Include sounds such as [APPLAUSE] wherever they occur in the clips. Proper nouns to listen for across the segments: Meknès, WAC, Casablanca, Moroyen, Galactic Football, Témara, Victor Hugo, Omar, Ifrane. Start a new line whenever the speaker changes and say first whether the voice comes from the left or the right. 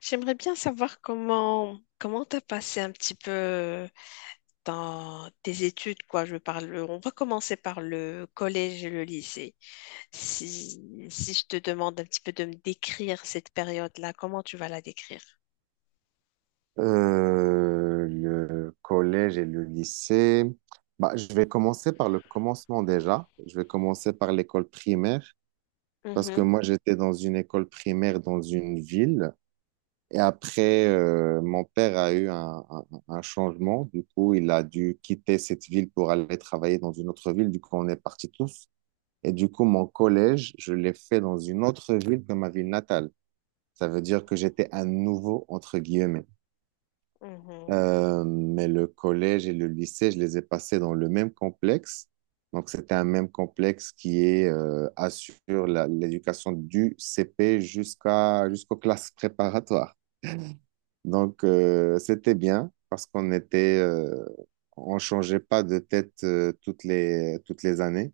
left: J'aimerais bien savoir comment t'as passé un petit peu dans tes études, quoi. Je parle, on va commencer par le collège et le lycée. Si je te demande un petit peu de me décrire cette période-là, comment tu vas la décrire?
right: Le collège et le lycée. Bah, je vais commencer par le commencement déjà. Je vais commencer par l'école primaire parce que
left: Mhm,
right: moi, j'étais dans une école primaire dans une ville. Et après, mon père a eu un changement. Du coup, il a dû quitter cette ville pour aller travailler dans une autre ville. Du coup, on est partis tous. Et du coup, mon collège, je l'ai fait dans une autre ville que ma ville natale. Ça veut dire que j'étais un nouveau, entre guillemets.
left: mhm,
right: Mais le collège et le lycée, je les ai passés dans le même complexe. Donc, c'était un même complexe qui est, assure l'éducation du CP jusqu'à, jusqu'aux classes préparatoires. Donc, c'était bien parce qu'on était, on changeait pas de tête, toutes les années.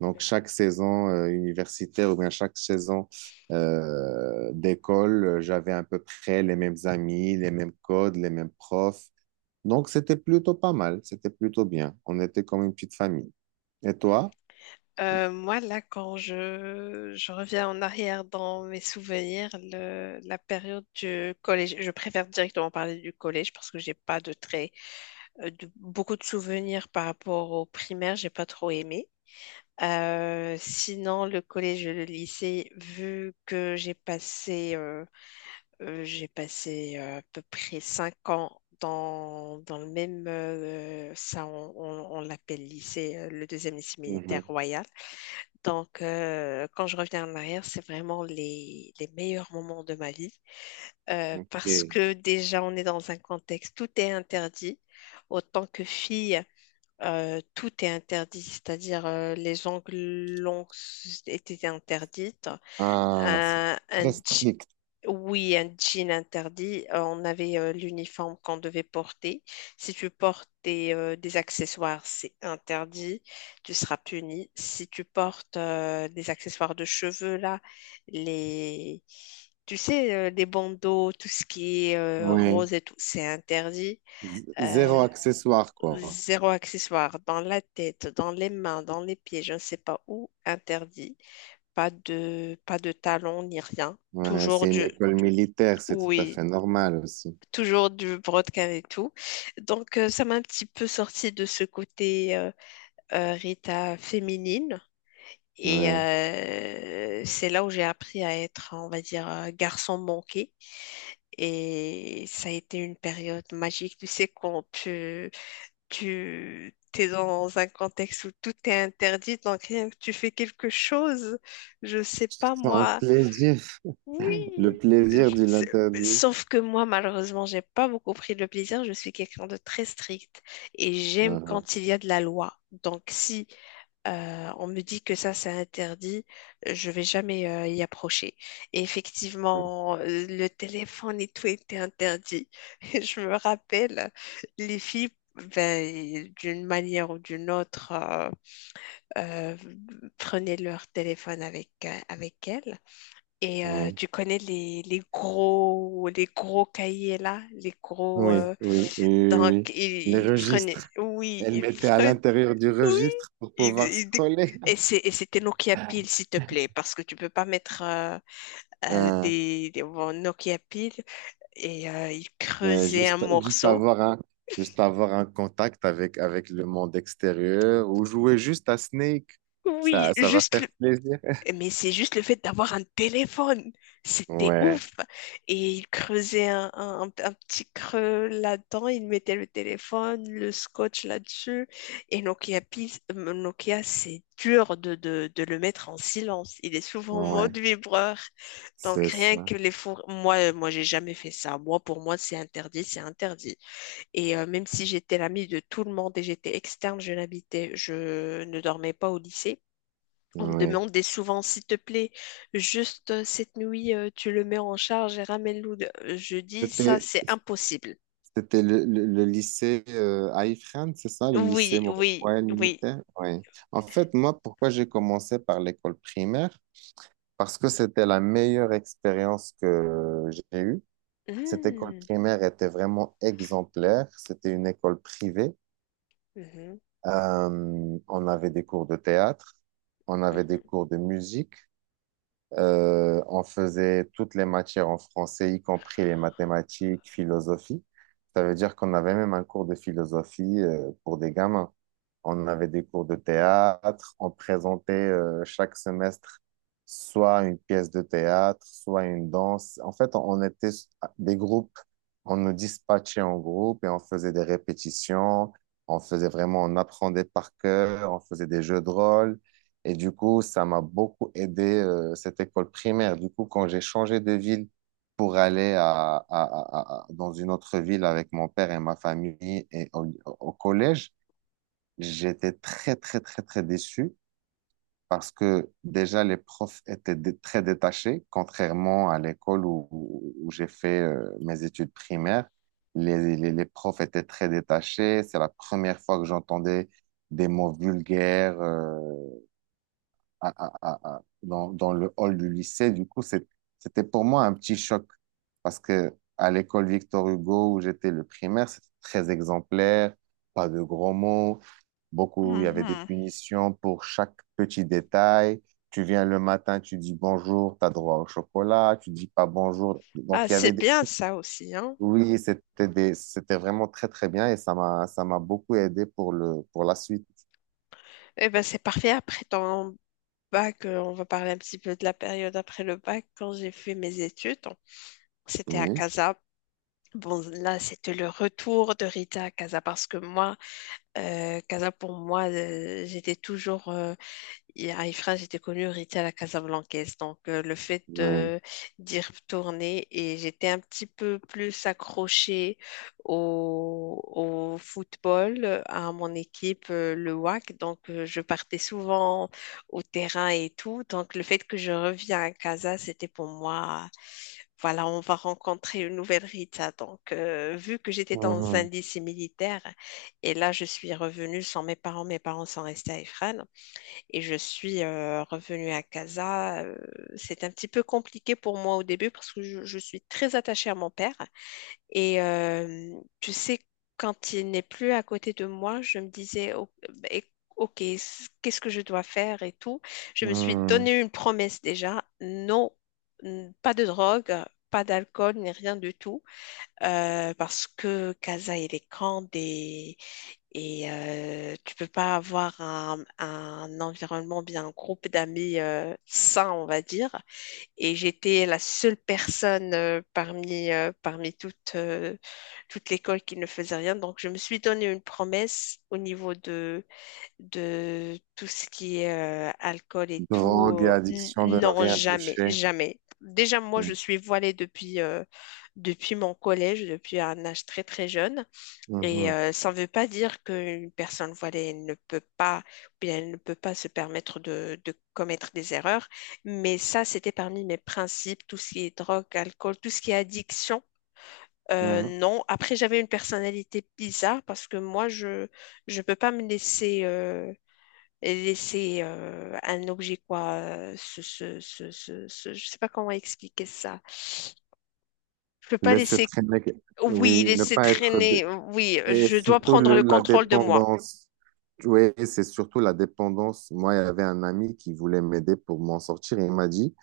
right: Donc,
left: mhm.
right: chaque saison, universitaire ou bien chaque saison, d'école, j'avais à peu près les mêmes amis, les mêmes codes, les mêmes profs. Donc, c'était plutôt pas mal, c'était plutôt bien. On était comme une petite famille. Et toi?
left: Moi, là, quand je reviens en arrière dans mes souvenirs, la période du collège, je préfère directement parler du collège parce que j'ai pas de beaucoup de souvenirs par rapport au primaire, j'ai pas trop aimé. Sinon, le collège et le lycée, vu que j'ai passé à peu près 5 ans dans le même, ça on l'appelle lycée, le deuxième lycée militaire
right: Mhm.
left: royal. Donc, quand je reviens en arrière, c'est vraiment les meilleurs moments de ma vie. Parce
right: Ok.
left: que déjà, on est dans un contexte, tout est interdit. Autant que fille, tout est interdit, c'est-à-dire les ongles longs étaient interdites.
right: Ah, c'est
left: Un, un
right: très
left: je-
right: strict.
left: oui, un jean interdit. On avait l'uniforme qu'on devait porter. Si tu portes des accessoires, c'est interdit. Tu seras puni. Si tu portes des accessoires de cheveux, là, les... Tu sais, les bandeaux, tout ce qui est
right: Oui.
left: rose et tout, c'est interdit.
right: Z- Zéro
left: Euh,
right: accessoire, quoi.
left: Zéro accessoire dans la tête, dans les mains, dans les pieds, je ne sais pas où, interdit. Pas de talons ni rien.
right: Ouais,
left: Toujours
right: c'est une
left: du,
right: école militaire, c'est tout à
left: oui,
right: fait normal aussi.
left: toujours du brodequin et tout. Donc, ça m'a un petit peu sorti de ce côté Rita féminine. Et
right: Ouais.
left: c'est là où j'ai appris à être, on va dire, garçon manqué. Et ça a été une période magique. Tu sais, quand tu es dans un contexte où tout est interdit, donc rien que tu fais quelque chose, je sais pas
right: C'est un
left: moi.
right: plaisir.
left: Oui,
right: [LAUGHS] Le
left: je
right: plaisir de
left: sais-
right: l'interdit.
left: sauf que moi, malheureusement, j'ai pas beaucoup pris le plaisir. Je suis quelqu'un de très strict et j'aime
right: Ah,
left: quand il y a de la loi. Donc si on me dit que ça, c'est interdit. Je vais jamais y approcher. Et
right: ah.
left: effectivement, le téléphone et tout était interdit. [LAUGHS] Et je me rappelle, les filles, ben, d'une manière ou d'une autre, euh, prenaient leur téléphone avec elles. Et
right: Oui,
left: tu connais les gros cahiers là, les gros.
right: oui, oui, oui, oui,
left: Donc,
right: oui. Les
left: ils prenaient,
right: registres.
left: oui,
right: Elle
left: ils
right: mettait à
left: prenaient
right: l'intérieur du
left: oui.
right: registre pour
left: Il-
right: pouvoir
left: il dé-
right: scroller.
left: Et
right: [LAUGHS]
left: c'est- et c'était Nokia Pile, s'il te plaît, parce que tu peux pas mettre
right: Ah.
left: bon, Nokia Pile. Et il
right: Mais
left: creusait un
right: juste, juste
left: morceau.
right: avoir un, juste avoir un contact avec, avec le monde extérieur ou jouer juste à Snake,
left: Oui,
right: ça va faire plaisir.
left: mais c'est juste le fait d'avoir un téléphone. C'était
right: Ouais,
left: ouf. Et il creusait un petit creux là-dedans. Il mettait le téléphone, le scotch là-dessus. Et Nokia, Nokia, c'est dur de le mettre en silence. Il est souvent en
right: ouais,
left: mode vibreur. Donc
right: c'est
left: rien
right: ça.
left: que les four... Moi, j'ai jamais fait ça. Moi, pour moi, c'est interdit, c'est interdit. Et même si j'étais l'amie de tout le monde et j'étais externe, je n'habitais, je ne dormais pas au lycée. On me
right: Ouais.
left: demandait souvent, s'il te plaît, juste cette nuit, tu le mets en charge et ramène-le. Je dis, ça,
right: C'était,
left: c'est impossible.
right: c'était le lycée à Ifrane, c'est ça, le lycée
left: Oui, oui,
right: Moroyen
left: oui.
right: militaire? Ouais. En fait, moi, pourquoi j'ai commencé par l'école primaire? Parce que c'était la meilleure expérience que j'ai eue. Cette école
left: Hmm,
right: primaire était vraiment exemplaire. C'était une école privée.
left: mhm,
right: On avait des cours de théâtre, on avait des
left: mhm.
right: cours de musique, on faisait toutes les matières en français, y compris les mathématiques, philosophie. Ça veut dire qu'on avait même un cours de philosophie, pour des gamins. On avait des cours de théâtre. On présentait chaque semestre soit une pièce de théâtre, soit une danse. En fait, on était des groupes. On nous dispatchait en groupe et on faisait des répétitions. On faisait vraiment, on apprenait par cœur. On faisait des jeux de rôle. Et du coup, ça m'a beaucoup aidé, cette école primaire. Du coup, quand j'ai changé de ville pour aller dans une autre ville avec mon père et ma famille et au collège, j'étais très, très, très, très déçu parce que déjà les profs étaient très détachés, contrairement à l'école où j'ai fait mes études primaires. Les profs étaient très détachés. C'est la première fois que j'entendais des mots vulgaires dans, dans le hall du lycée. Du coup, c'était pour moi un petit choc parce que à l'école Victor Hugo où j'étais le primaire, c'était très exemplaire, pas de gros mots. Beaucoup, il y avait des
left: Mhm.
right: punitions pour chaque petit détail. Tu viens le matin, tu dis bonjour, tu as droit au chocolat, tu dis pas bonjour. Donc,
left: Ah,
right: il y avait
left: c'est
right: des...
left: bien ça aussi, hein.
right: Oui, c'était des... c'était vraiment très, très bien et ça m'a beaucoup aidé pour le, pour la suite.
left: Eh ben, c'est parfait. Après ton bac, on va parler un petit peu de la période après le bac. Quand j'ai fait mes études, c'était à
right: Oui,
left: Casa. Bon, là, c'était le retour de Rita à Casa parce que moi, Casa, pour moi, j'étais toujours Et Ifrane, j'étais connue, Rita à la Casablancaise. Donc,
right: oui.
left: d'y retourner et j'étais un petit peu plus accrochée au, au football, à mon équipe, le WAC. Donc, je partais souvent au terrain et tout. Donc, le fait que je reviens à Casa, c'était pour moi, voilà, on va rencontrer une nouvelle Rita. Donc, vu que j'étais dans un
right: Mhm.
left: lycée militaire et là, je suis revenue sans mes parents, mes parents sont restés à Ifrane. Et je suis revenue à Casa. C'est un petit peu compliqué pour moi au début parce que je suis très attachée à mon père. Et tu sais, quand il n'est plus à côté de moi, je me disais, oh, ben, OK, qu'est-ce que je dois faire et tout. Je me suis
right: Mhm.
left: donné une promesse déjà. Non, pas de drogue, pas d'alcool, ni rien du tout. Parce que Casa, il est grand et tu peux pas avoir un environnement, bien un groupe d'amis sain, on va dire. Et j'étais la seule personne parmi toute l'école qui ne faisait rien. Donc, je me suis donné une promesse au niveau de tout ce qui est alcool et tout.
right: Drogue et
left: Euh, n-
right: addiction de ne
left: non,
right: rien
left: jamais,
right: toucher.
left: jamais. Déjà, moi, je
right: Mhm.
left: suis voilée depuis mon collège, depuis un âge très, très jeune. Et
right: Mhm.
left: ça ne veut pas dire qu'une personne voilée ne peut pas, ou bien elle ne peut pas se permettre de commettre des erreurs. Mais ça, c'était parmi mes principes, tout ce qui est drogue, alcool, tout ce qui est addiction. Euh,
right: Mhm.
left: non. Après, j'avais une personnalité bizarre parce que moi, je peux pas me laisser un objet quoi. Je sais pas comment expliquer ça. Je peux pas
right: Laisser
left: laisser
right: traîner,
left: oui,
right: oui, ne
left: laisser
right: pas être... dé-
left: traîner. Oui,
right: Et
left: je dois
right: surtout
left: prendre le
right: la
left: contrôle de moi.
right: dépendance. Oui, c'est surtout la dépendance. Moi, il y avait un ami qui voulait m'aider pour m'en sortir. Il m'a dit,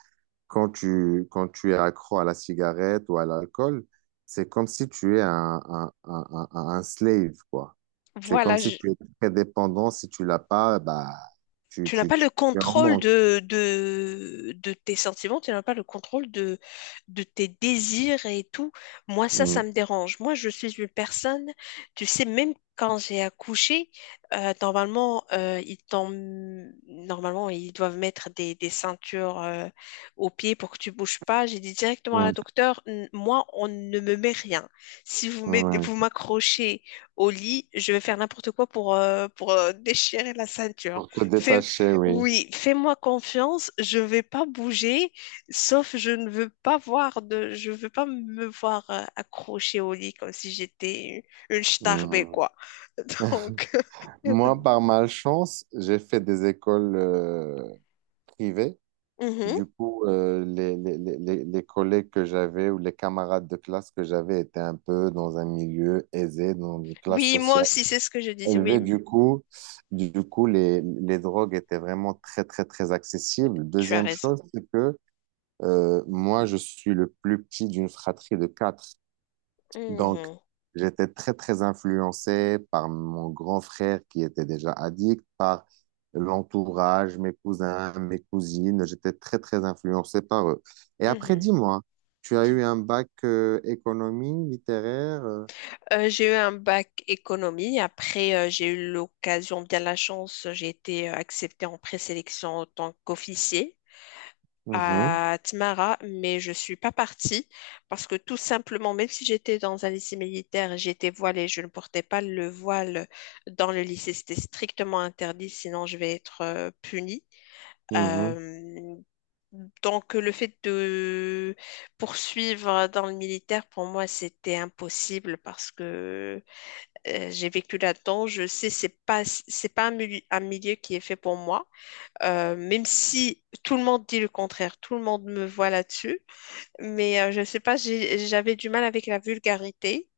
right: quand tu es accro à la cigarette ou à l'alcool, c'est comme si tu es un slave, quoi. C'est comme
left: Voilà,
right: si tu es très dépendant. Si tu l'as pas, bah, tu,
left: tu n'as
right: tu,
left: pas
right: tu,
left: le
right: tu es en
left: contrôle
right: manque.
left: de tes sentiments, tu n'as pas le contrôle de tes désirs et tout. Moi, ça,
right: Mm,
left: ça me dérange. Moi, je suis une personne, tu sais, même quand j'ai accouché, normalement, normalement, ils doivent mettre des ceintures aux pieds pour que tu bouges pas. J'ai dit directement à la
right: mm,
left: docteure, moi, on ne me met rien. Si vous
right: ouais.
left: m'accrochez au lit, je vais faire n'importe quoi pour, déchirer la ceinture.
right: Pour te
left: Fais-
right: détacher, oui.
left: oui, fais-moi confiance, je vais pas bouger, sauf je ne veux pas voir de, je veux pas me voir accrochée au lit comme si j'étais une starbée,
right: Mm.
left: quoi. [LAUGHS] Donc, [LAUGHS]
right: Moi, par malchance, j'ai fait des écoles privées.
left: mhm.
right: Du coup, les collègues que j'avais ou les camarades de classe que j'avais étaient un peu dans un milieu aisé, dans une classe
left: Oui, moi
right: sociale
left: aussi, c'est ce que je disais. Oui,
right: élevée. Du coup, les drogues étaient vraiment très, très, très accessibles.
left: tu as
right: Deuxième
left: raison.
right: chose, c'est que moi, je suis le plus petit d'une fratrie de quatre. Donc,
left: Mhm,
right: j'étais très, très influencé par mon grand frère qui était déjà addict, par l'entourage, mes cousins, mes cousines. J'étais très, très influencé par eux. Et après,
left: mhm.
right: dis-moi, tu as
left: Tu-
right: eu un bac économie, littéraire?
left: J'ai eu un bac économie. Après, j'ai eu l'occasion, bien la chance, j'ai été acceptée en présélection en tant qu'officier.
right: Mhm,
left: À Tmara, mais je suis pas partie parce que tout simplement, même si j'étais dans un lycée militaire, j'étais voilée, je ne portais pas le voile dans le lycée. C'était strictement interdit, sinon je vais être punie. Euh, donc le fait de poursuivre dans le militaire, pour moi, c'était impossible parce que j'ai vécu là-dedans. Je sais, c'est pas un milieu, un milieu qui est fait pour moi. Même si tout le monde dit le contraire, tout le monde me voit là-dessus. Mais je ne sais pas, j'avais du mal avec la vulgarité.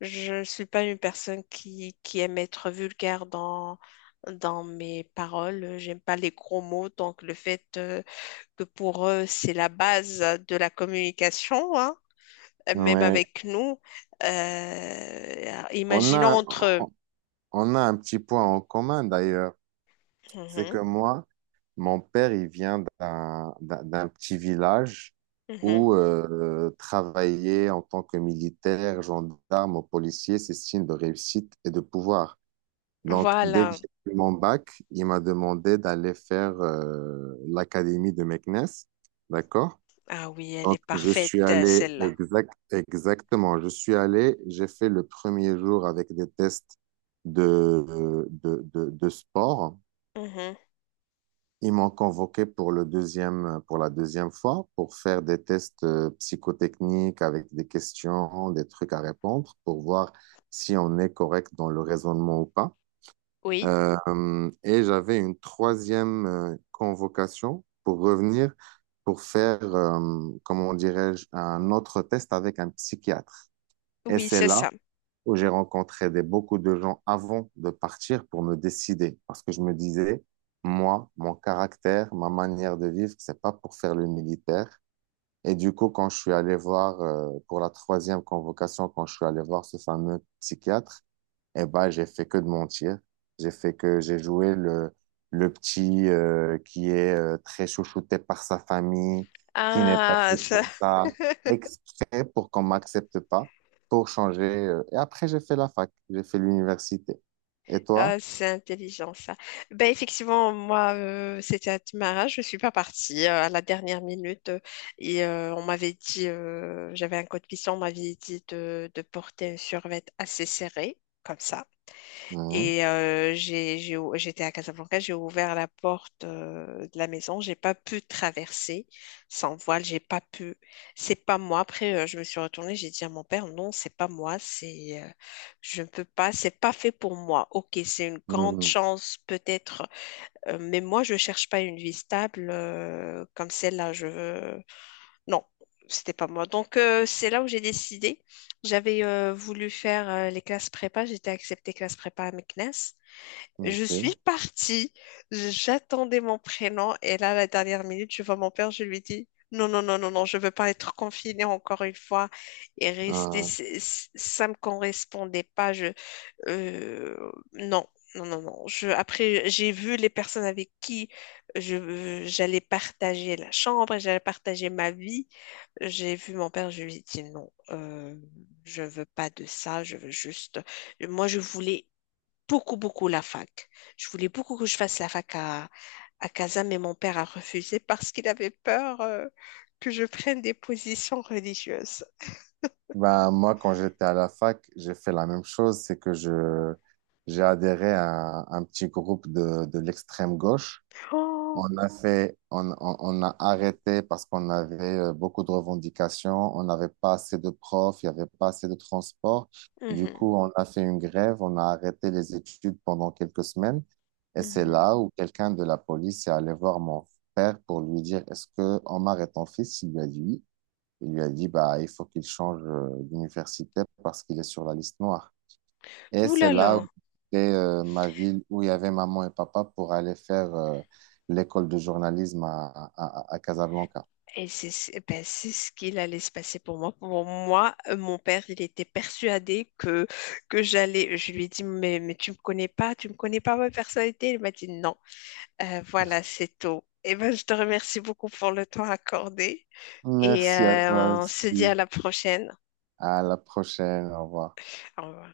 left: Je ne suis pas une personne qui aime être vulgaire dans mes paroles. J'aime pas les gros mots. Donc le fait que pour eux, c'est la base de la communication, hein,
right: mhm,
left: même
right: ouais.
left: avec nous. Euh,
right: On a,
left: imaginons entre... eux.
right: on a un petit point en commun d'ailleurs. C'est que
left: Mhm,
right: moi, mon père, il vient d'un petit village
left: mhm.
right: où travailler en tant que militaire, gendarme ou policier, c'est signe de réussite et de pouvoir. Donc, dès que
left: Voilà.
right: j'ai eu mon bac, il m'a demandé d'aller faire l'académie de Meknès. D'accord?
left: Ah oui, elle est
right: Donc, je suis
left: parfaite,
right: allé
left: celle-là.
right: exact, exactement. Je suis allé, j'ai fait le premier jour avec des tests de sport.
left: Mhm.
right: Ils m'ont convoqué pour le deuxième, pour la deuxième fois pour faire des tests psychotechniques avec des questions, des trucs à répondre pour voir si on est correct dans le raisonnement ou pas.
left: Oui.
right: Et j'avais une troisième convocation pour revenir pour faire, comment dirais-je, un autre test avec un psychiatre. Et
left: Oui,
right: c'est
left: c'est
right: là
left: ça.
right: où j'ai rencontré des, beaucoup de gens avant de partir pour me décider. Parce que je me disais, moi, mon caractère, ma manière de vivre, c'est pas pour faire le militaire. Et du coup, quand je suis allé voir, pour la troisième convocation, quand je suis allé voir ce fameux psychiatre, eh ben, j'ai fait que de mentir. J'ai fait que j'ai joué le petit qui est très chouchouté par sa famille, qui n'est pas
left: Ah,
right: fait
left: ça-
right: pour ça,
left: [LAUGHS]
right: exprès pour qu'on m'accepte pas, pour changer. Et après, j'ai fait la fac, j'ai fait l'université. Et
left: ah,
right: toi?
left: c'est intelligent ça. Ben effectivement, moi, c'était à Témara, je suis pas partie à la dernière minute et on m'avait dit, j'avais un code cuisson, on m'avait dit de porter un survêt assez serré, comme ça.
right: Oui.
left: Et j'étais à Casablanca, j'ai ouvert la porte de la maison, j'ai pas pu traverser sans voile, j'ai pas pu. C'est pas moi. Après, je me suis retournée, j'ai dit à mon père, non, c'est pas moi, je ne peux pas, c'est pas fait pour moi. Ok, c'est une grande
right: Mhm.
left: chance peut-être, mais moi je cherche pas une vie stable comme celle-là. Je veux, non, c'était pas moi. Donc c'est là où j'ai décidé. J'avais voulu faire les classes prépa, j'étais acceptée classe prépa à Meknès. Je suis
right: Ok.
left: partie, j'attendais mon prénom et là, à la dernière minute, je vois mon père, je lui dis, non, non, non, non, non, je veux pas être confinée encore une fois et rester,
right: Euh,
left: ça me correspondait pas, euh, non, non, non, non. Après, j'ai vu les personnes avec qui j'allais partager la chambre, j'allais partager ma vie. J'ai vu mon père, je lui ai dit non, je veux pas de ça, je veux juste, moi, je voulais beaucoup, beaucoup la fac. Je voulais beaucoup que je fasse la fac à Casa, mais mon père a refusé [LAUGHS] parce qu'il avait peur que je prenne des positions religieuses.
right: ben, moi, quand j'étais à la fac, j'ai fait la même chose, c'est que je j'ai adhéré à un petit groupe de l'extrême gauche.
left: Oh,
right: On a fait, on a arrêté parce qu'on avait beaucoup de revendications, on n'avait pas assez de profs, il n'y avait pas assez de transport. Du
left: mhm,
right: coup, on a fait une grève, on a arrêté les études pendant quelques semaines. Et c'est
left: mhm.
right: là où quelqu'un de la police est allé voir mon père pour lui dire, est-ce que Omar est ton fils? Il lui a dit oui. Il lui a dit, bah, il faut qu'il change d'université parce qu'il est sur la liste noire. Et
left: Ouh
right: c'est
left: là
right: là où
left: là.
right: c'était ma ville où il y avait maman et papa pour aller faire l'école de journalisme à Casablanca.
left: Et ben, c'est ce qu'il allait se passer pour moi. Pour moi, mon père, il était persuadé que j'allais. Je lui ai dit, mais tu me connais pas, tu me connais pas ma personnalité. Il m'a dit, non. Voilà, c'est tout. Eh ben, je te remercie beaucoup pour le temps accordé. Et
right: Merci à toi
left: on se dit à
right: aussi.
left: la prochaine.
right: À la prochaine. Au revoir.
left: Au revoir.